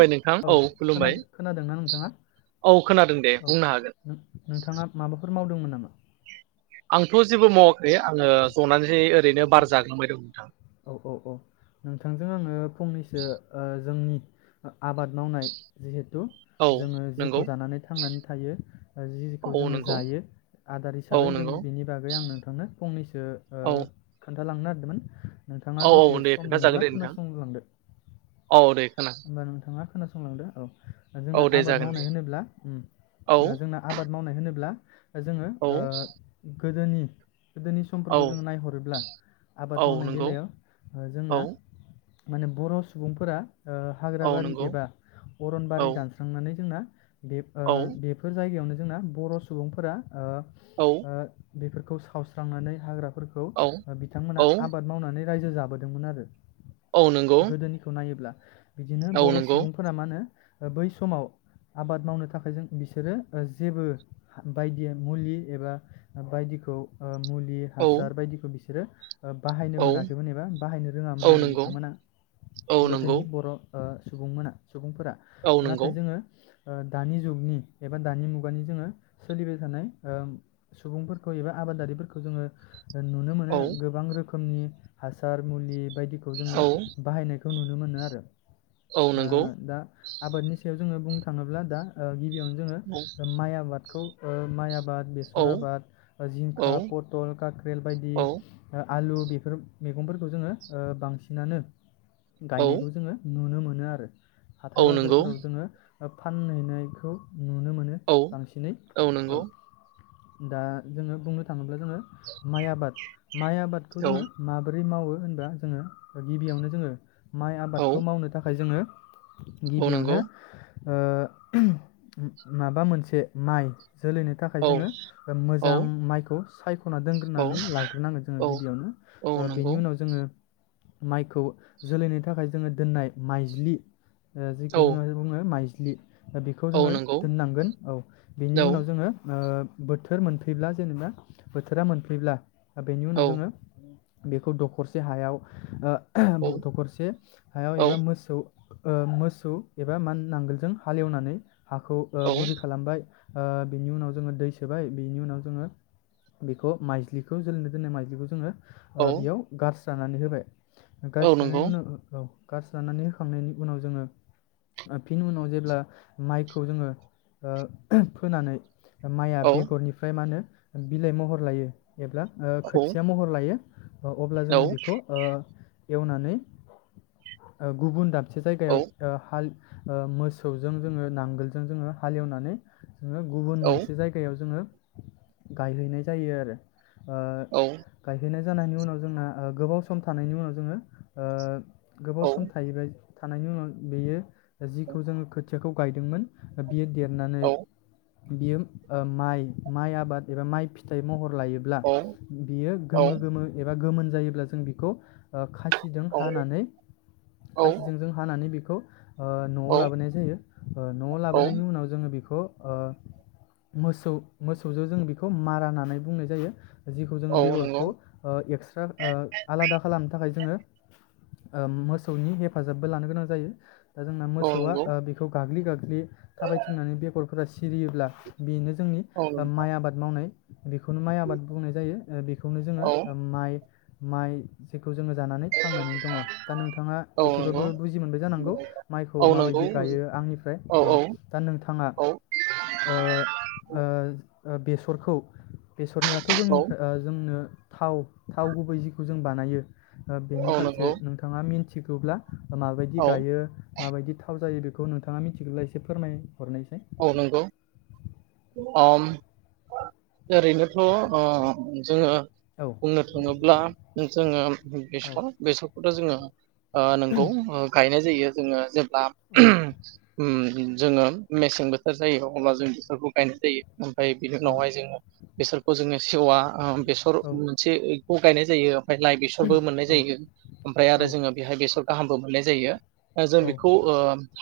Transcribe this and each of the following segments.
खुलुमबाय नोंथां औ खुलुमबाय खोना-खोनादोंना नोंथाङा औ खोनादों दे औ बुंनो हागोन नोंथाङा माबाफोर मावदोंमोन ना नामा आंथ जेबो मावाखै आङो जनानैसो ओरैनो बार जाग्लांबाय दं नोंथां। औ औ औ नोंथांजों आङो फंनैसो ओ जोंनि आबाद मावनाय जिहे औ जोङो नंगौ जिखौ जानानै थांनानै थायो जिखौ औ जोङो नंगौ जायो आदार औ हिसाबै जों नंगौ बिनि बागै आं नोंथांनो फंनैसो ओ औ खोन दा लांनो नागिरदोंमोन नोंथाङा औ दसे औ दे सम खोन्थाजागोन दङोब्ला दे नोंथां खोनासं लांदो औ दे खोना होमबा नोंथां नोथांङा खोनासंलांदो औ जोंना दे आबाद जागोन दे मावनाय होनोब्ला औ ओ जोंना आबाद मावनाय होनोब्ला जोङो औ ओ गोदोनि गोदोनि औ समफोरखौ जोङो नायहरोब्ला औ आबाद मावनाय नंगौ बेलायाव ओ जोंना औ माने बर सुबुंफोरा ओ हाग्रा औ बारि नंगौ एबा औ अरनबारि दानस्रांनानै जोंना बेफ ओ औ बेफोर जायगायावनो जोंना बर सुबुंफोरा ओ औ ओ बेफोरखौ सावस्रांनानै हाग्रा फोरखौ औ औ बिथांमोना आबाद मावनानै रायजो जाबोदोंमोन आरो औ नंगौ गोदोनिखौ नायोब्ला बिदिनो औ बर नंगौ सुबुंफोरा मा होनो बै समाव आबाद मावनो थाखाय जों बिसोरो जेबो बायदि मुलि एबा बायदिखौ ओ मुल लि औ हासार बायदिखौ बिसोरो ओ बाहायनो औ मोनाखैमोन एबा बाहायनो औ रोङामोन आरो नंगौ बिथांमोना औ गोद नंगौ जोंनि बर ओ सुबुंमोना सुबुंफोरा औ नंगौ नाथाय जोङो ओ दानि जुगनि एबा दानि मुगानि जोङो सोलिबाय थानाय ओ सुबुंफोरखौ एबा आबादारिफोरखौ जोङो नुनो मोनो औ गोबां रोखोम रोखोमनि हासार मुलि बायदि खौ जोङो औ बाहायनो नुनो मोनो। आरो औ ओ नंगौ दा आबादनि सायाव जोङो बुंनो थाङोब्ला दा गिबियावनो जोङो औ माइ आबादखौ ओ माइ आबा आबाद बेसर औ आबाद जिंखा औ पथल काख्रेल बायदि औ आलु बेफोर मैगंफोरखौ जोङो बांसिनानो औ गायनायखौ नुनो मोनो आरो। औ हाथाय नंगौ बाजारफोराव जोङो फानहैनायखौ नुनो मोनो औ बांसिनै औ। दा जोङो बुंनो थाङोब्ला जोङो माइ आबाद माइ आबादखौ औ जोङो माबोरै मावो होनब्ला जोङो गिबियावनो जोङो माइ औ खौ मावनो थाखाय जोङो औ गिबियावनो नंगौ ओ माबा मोनसे माइ जोलैनो थाखाय औ जोङो औ मोजां माइखौ साइ खना औ दोनग्रोनानै लाग्रोनांगो जोङो औ गिबियावनो औ ओ नंगौ बेनि उनाव जोङो माइखौ जोलैनि था जोङो दोननाय माइज्लि औ जिखौ जोङ बुङो माइ [unintelligible] बेखौ औ जोङो नंगौ दोननांगोन औ बेनि औ उनाव जोङो ओ बोथोर मोनफैब्ला जेनेबा बोथोरा मोनफैब्ला बेनि औ उनाव जोङो बेखौ दखरसे हायाव औ ओ दखरसे दाउ एबा मोसौ ओ मोसौ एबा मन नांगोलजों हालेवनानै हाखौ ओ औ गुरै खालामबाय ओ बिनि उनाव जोङो दै सोबाय बिनि उनाव जोङो बेखौ माइजलिखौ जोलैनो दोननाय माइज्लिखौ जोङो औ ओ बेयाव गार जानानै होबाय औ [unintelligible] नंगौ उनाव ओ औ गास्रा होखांनायनि उनाव जोङो फिन उनाव जेब्ला माइखौ जोङो ओ फोनानै माइआ औ बेगरनिफ्राय मा नो बिलाइ महर लायो एब्ला औ खोथिया महर लायो अब्ला जोङो बेखौ ओ एवनानै ओ गुबुन दा से जायगायाव हाल ओ मोसौजों जोङो नांगोलजों जोङो हालेवनानै [unintelligible] गुबुन औ मोनसे जायगायाव जोङो गायहैनाय जायो आरो ओ औ गायहै जानायनि उनाव जोंना ओ गोबाव सम थानायनि उनाव जोङो ओ औ गोबाव सम थाहैबा- थानायनि उनाव बेयो जिखौ जोङो खो थियाखौ गायदोंमोन बियो देरनानै बियो ओ माइ माइ आबाद एबा माइ फिथाइ महर लायोब्ला औ बियो गोमो गोमो एबा गोमोन जायोब्ला जों बिखौ खास इदों हानानै औ नंगौ औ नंगौ खासिजों औ जों हाना नै बेखौ ओ नआव लाबोनाय जायो ओ नआव औ लाबोनायनि उनाव जोङो बेखौ ओ मोसौ मोसौजों जों बेखौ मारा होननानै बुंनाय जायो जिखौ जोङो औ नंगौ बेगरखौ ओ एक्सट्रा ओ आलादा खालामनो थाखाय जोङो ओ मोसौनि हेफाजाबबो लानो गोनां जायो दा जोंना औ मोसौआ नंगौ ओ बेखौ गाग्लि गाग्लि थाबायथिंनानै बेगरफोरा सिरियोब्ला बेनो जोंनि औ माइ आबाद मावनाय बेखौनो माइ आबाद बुंनाय जायो बेखौनो जोङो औ माइ माइ जे खौ जोङो जानानै थांनानै दङ। दा नोंथाङा औ एसेबाबो बुजि मोनबाय जानांगौ माइखौ औ माबायदि गायो आंनिफ्राय। औ दा नोंथाङा ओ ओ ओ बेसरखौ बेसरनियाथ' जोंनिफ्रा ओ जोंनो थाव थाव गुबै जिखौ जों बानायो ओ बेनि फारसे नंगौ नों मिनथिगौब्ला माबायदि औ गायो, माबायदि थाव जायो बे खौ नोंथाङा मिथिगौब्ला एसे फोरमाय औ नंगौ। ओम ओरैनोथ' ओ जोङो औ बुंनो थाङोब्ला जोङो औ बेसर बेसर दा जोङो ओ नोंगौ ओ गायनाय जायो जोङो जे ब्ला औ ओम जोङो मेसें बोथोर जायो अब्ला जों बेफोरखौ गायनाय जायो। ओमफ्राय बिनि औ उनावहाय जोङो बेसरखौ जोङो सेवा ओम बेसर औ मोनसे खौ गायनाय जायो। ओमफ्राय लाइ बेसरबो मोननाय जायो ओमफ्राय औ आरो जोङो बेवहाय बेसर गाहामबो मोननाय जायो। जों बेखौ ओ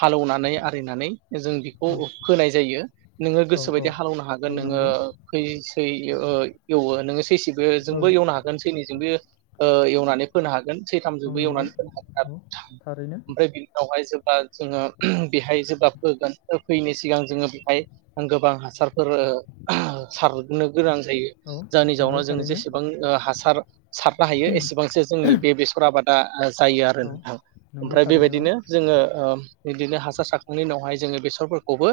हालेवनानै आरिनानै जों [unintelligible] होनाय जायो नोङो औ औ गोसोबायदि हालेवनो औ हागोन नोङो नंगौ फै ओइ ओ एवो नोङो सैसि औ बेजोंबो एवनो हागोन सैनैजों बो ओ एवनानै फोनो हागोन। औ सैथामजोंबो नंगौ एवनानै फोनो औ थारैनो [unintelligible] ओमफ्राय बि उनावहाय जो बा जोङो बेहाय जेब्ला फोगोन फोयिनि सिगां जोङो बेहाय गोबां हासार फोर ओ सार गोनां जायो औ जायनि नंगौ जाउनाव जों थारैनो जेसेबां ओ हासार सारनो हायो एसेबांसो जोंनि बे बेसर आबाद जायो आरो औ नोंथां नंगौ ओमफ्राय थारैनो औ बेबायदिनो जोङो ओ बिदिनो हासार सारखांनायनि उनावहाय जोङो बेस [unintelligible] फोरखौबो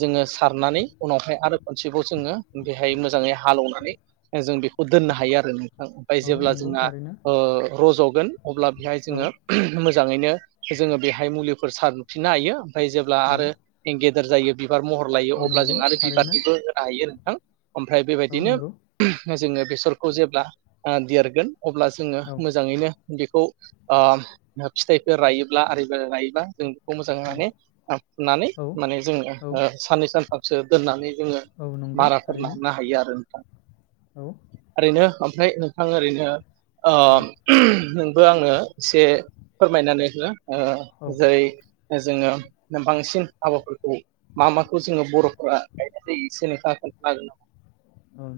जोङो सारनानै उनावहाय आरो खनसेबाव जोङो बेहाय मोजाङै हालेवनानै जों बेखौ दोननो हायो आरो ओमफ्राय औ जेब्ला नंगौ जोंहा थारैनो ओ रज गोन अब्ला बेहाय औ जोङो मो मोजाङैनो जोङो बेहाय मुलिफोर सारफिननो हायो थाय जेब्ला औ आरो [unintelligible] जायो बि बिबार महर लायो औ अब्ला नंगौ जों आरो थारैनो बिबारनिबो होनो हायो आरो हा ओमफ्राय औ बेबायदिनो नंगौ जोङो बेसरखौ जेब्ला ओ देरगोन अब्ला जोङो औ मोजाङैनो बेखौ ओ फिथाइफोर रायोब्ला आरिबो रायोबा जों खौ मोजां औ होनानै ओ फुनानै औ माने जोंङो औ ओ साननै सान थामसो दोननानै जोङो औ नंगौ माराफोर थारैनो नानो हायो आरो नोंथां औ ओरैनो ओमफ्राय नोंथां ओरैनो औ [unintelligible] बो आङो एसे फोरमायनानै हो औ जेरै जोङो बांसिन हाबाफोरखौ मा माखौ जोङो बरफोरा गायनाय जायो एसे नोंथांङा खोनथागोन नामा औ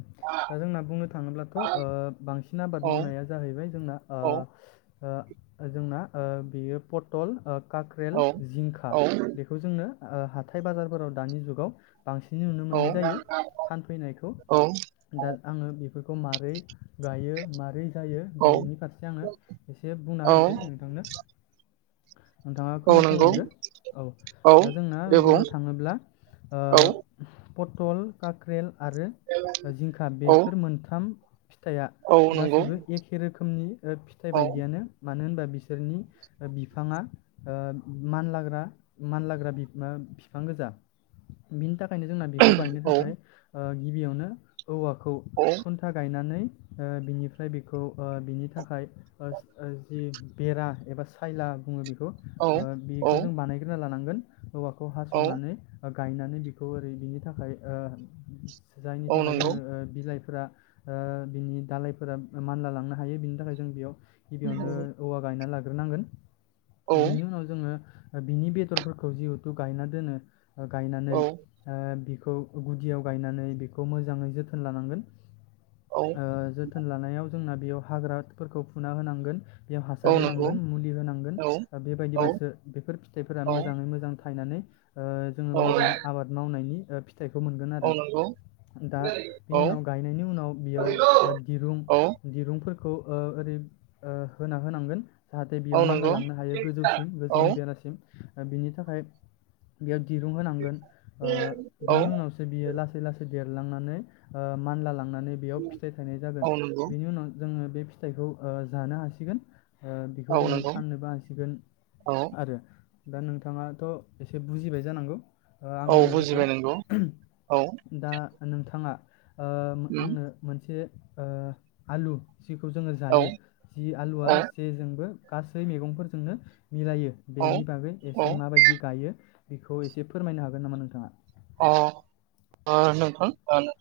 दा जोंना बुंनो थाङोब्ला थ हागोन ओ बां सिन आबाद नामा? मावनाया जाहैबाय जोंना औ ओ जोंना बेयो पटल काख्रेल जिंखा औ औ बेखौ जोंनो ओ हाथाय बाजारफोराव दानि जुगाव बांसिन नुनो मोननाय जायो फानफैनायखौ दा आङो बे बेखौ मारै गायो मारै जायो औ बेनि फारसे आङो एसे बुंना होनोसै नोंथांनो नोंथाङा औ नंगौ खोनासंलांदो औ औ दा जोंना दे बुं बुंनो थाङोब्ला औ पटल काख्रेल आरो जिंखा औ बेसोर मोनथाम फिथाइआ औ नंगौ गासैबो एखे रोखोमनि फिथाइ औ बायदियानो मानो होनबा बिसोरनि बिफाङा मानलाग्रा मानलाग्रा बिफां गोजा बिनि थाखाय [unintelligible] जोंना बेखौ गायनो औ थाखाय गिबियावनो औवाखौ औ खुन्था गायनानै ओ बिनिफ्राय बेखौ ओ बिनि थाखाय ओ जि बेरा एबा सायला बुङो बेखौ औ बेखौ ओ बेखौ जों बानायग्रोना लानांगौ गोन औवाखौ औ हासनानै गायनानै बिखौ ओरै बिनि थाखाय ओ जाय नि औ थाखाय नंगौ जोङो बिलाइफोर फोरा ओ बिनि दालायफोरा मानला लांनो हायो बिनि थाखाय जों बेयाव गिबियावनो औवा गायना लाग्रो नांगोन औ बेनि उनाव जोङो बिनि बेदरफोरखौ जिहेथु गायना दोनो गायनानै औ ओ बि खौ गुदियाव गायनानै बेखौ खौ मोजाङै जोथोन लानांगोन औ ओ जोथोन लानायाव जोंना बेयाव हाग्राफोरखौ फुना होनांगोन बेयाव औ हासार नंगौ होनांगोन मुलि होनांगोन औ औ बेबायदिबासो बेफोर फिथाइफोरा औ मोजाङै मोजां थायनानै ओ जोङो औ मोजां आबाद मावनायनि [unintelligible] फिथाइखौ मोनगोन आरो औ नंगौ दा औ बेनि उनाव गायनायनि उनाव बेयाव ओ दिरुं दिरुं फोरखौ ओ ओरै ओ होना होनांगोन जाहाथे बेयाव औ मानला नंगौ लांनो हायो गोजौसिम औ गोजौनि बेरासिम बिनि थाखाय बेयाव दिरुं होनांगोन ओ बिनि उनावसो बियो लासै लासै देरलांनानै ओ मानला लां नानै बेयाव फिथाइ थनाय जागोन औ नंगौ बेनि उनाव जोङो बे फिथाइखौ ओ जानो हासिगोन ओ बेखौ औ जोङो नंगौ फाननोबो हासिगोन औ आरो दा नोंथाङाथ एसे बुजिबाय जानांगौ आं औ बुजिबाय नंगौ होननायफोरखौ औ दा नोथां थाङा ओ उम आंनो मोनसे ओ आलु जिखौ जोङो औ जायो जि आलुआ औ जेजोंबो गासै मैगंफोरजोंनो मिलायो औ बेनि बागै औ एसे माबायदि गायो? बेखौ इसे फोरमायनो हागोन नामा नोंथाङा? अ ओ नोंथां ओ नों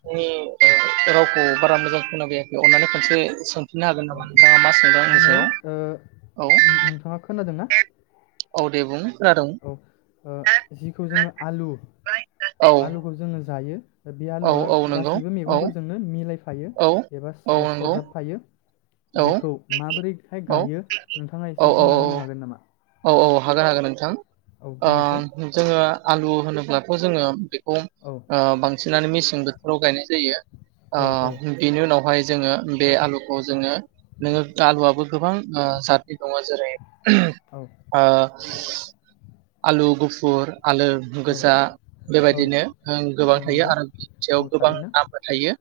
औ [unintelligible] रावखौ बारा मोजां खोना फैयाखै अनानै खनसे सोन फिनना होगोन औ नामा नोंथाङा मा सोंदों आंनि आङो सायाव ओ औ नों- नोंथाङा खोनादोंना औ दे बुं खोनादों औ ओ जिखौ जोङो आलु औ आलुखौ जोंङो जायो। बे औ आलुआ औ नंगौ गासैबो औ मैगंफोरजोंनो मिलाय फायो औ औ एबासओस नंगौ सरजाबफायो। औ बेखौ माबोरैहाय औ गायो नोंथाङा औ एसे बुंना होनो हागोन नामा? औ औ हागोन हागोन नोंथां। औ बुंनायसाय ओ जोङो आलु होनोब्लाथ जोङो [unintelligible] औ ओ बांसिन। नानै मेसिं बोथोराव गायनाय जायो औ औ ओ बिनि उनावहाय जोङो बे आलुखौ जोङो नोङो आलुवबो गोबां ओ जातनि दङ जेरै औ ओ आलु गुफुर आलो औ गोजा औ बेबायदिनो ओं गोबां औ थायो नंगौ आरो औ [unintelligible] गोबां थारैनो नामफोर थायो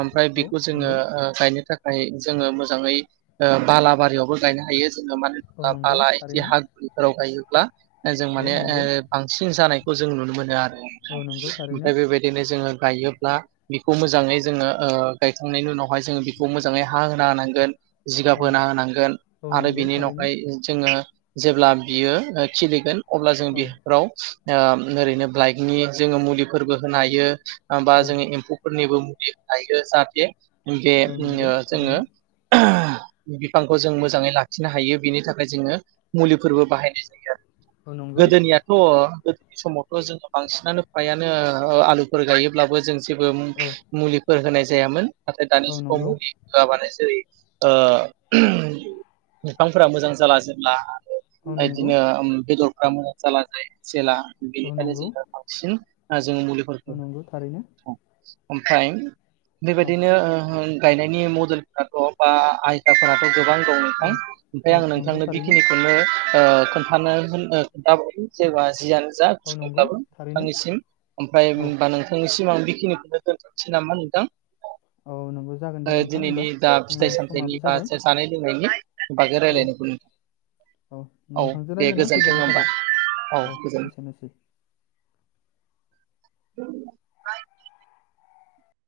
ओमफ्राय औ बेखौ जोङो नंगौ ओ गायनो थाख खाय जोङो मोजाङै ओ बालाबारियावबो गायनो हायो। जोङो माने औ लाफा नंगौ लाय जि थारैनो हा गुरैफोराव गायोब्ला जों औ माने नंगौ ओ बांसिन जानायखौ जों नुनो मोनो आरो औ नंगौ थारैनो ओमफ्राय बेबायदिनो जोङो गायोब्ला बेखौ मोजाङै जोङो ओ गायखांनायनि उनावहाय जोङो बेखौ मोजाङै हा होना होनांगोन। जिगाब औ होना होनांगोन औ आरो नंगौ बिनि थारैनो उनावहाय जोङो जेब्ला बियो ओ खिलिगोन। अब्ला जों औ बिफ्राव ओ ओरैनो ब्लाइकनि जोङो मुलिफोरबो होनो हायो बा औ जोङो एम्फौफोरनिबो थायो जाहाथे बे औ नंगौ ओ जोङो थारैनो बिफांखौ जों मोजाङै लाखिनो हायो बिनि थाखाय जोङो मुलिफोरबो बाहायनाय जायो आरो। औ नंगौ गोदोनियाथ' गोदोनि समावथ' जोङो बांसिनानो फ्रायानो आलुफोर गायोब्लाबो जों जेबो मुलि औ मुलिफोर होनाय जा जायामोन नाथाय दानि औ जुगाव नंगौ मुलि होआबानो जेरै ओ बिफांफोरा मोजां जाला जेब्ला औ नंगौ ओदिनो ओ बेद मोजां जाला जायो जेला औ बेनिखायनो नंगौ जोङो बांसिन जोङो औ नंगौ थारैनो मुलिफोरखौ ओमफ्राय औ बेबायदिनो ओ गायनायनि मडेलफोराथ' बा आयदाफोराथ' गोबां दं नोंथां औ ओमफ्राय औ आं नंगौ नोंथांनो थारैनो बेखिनिखौनो खोन्थानो‌ [unintelligible] [unintelligible] औ नंगौ थारैनो नोंथांनिसिम ओमफ्राय औ होमबा नोंथांनिसिम आं बे खिनिखौनो दोनथ'नोसै नामा नोंथां? औ नंगौ जागोन ओ दे नोंथां होमबा दिनैनि दा जोंना फिथाइ सामथायनि समाबो बा जाबाय जानाय लोंनायनि बागै औ रायलायनायखौ औ नोंथां नोंथांजों दे रायज्लाय ना गोजोन्थों गोजोननाय होमबा थाबाय औ एसेनोसै। [inaudible]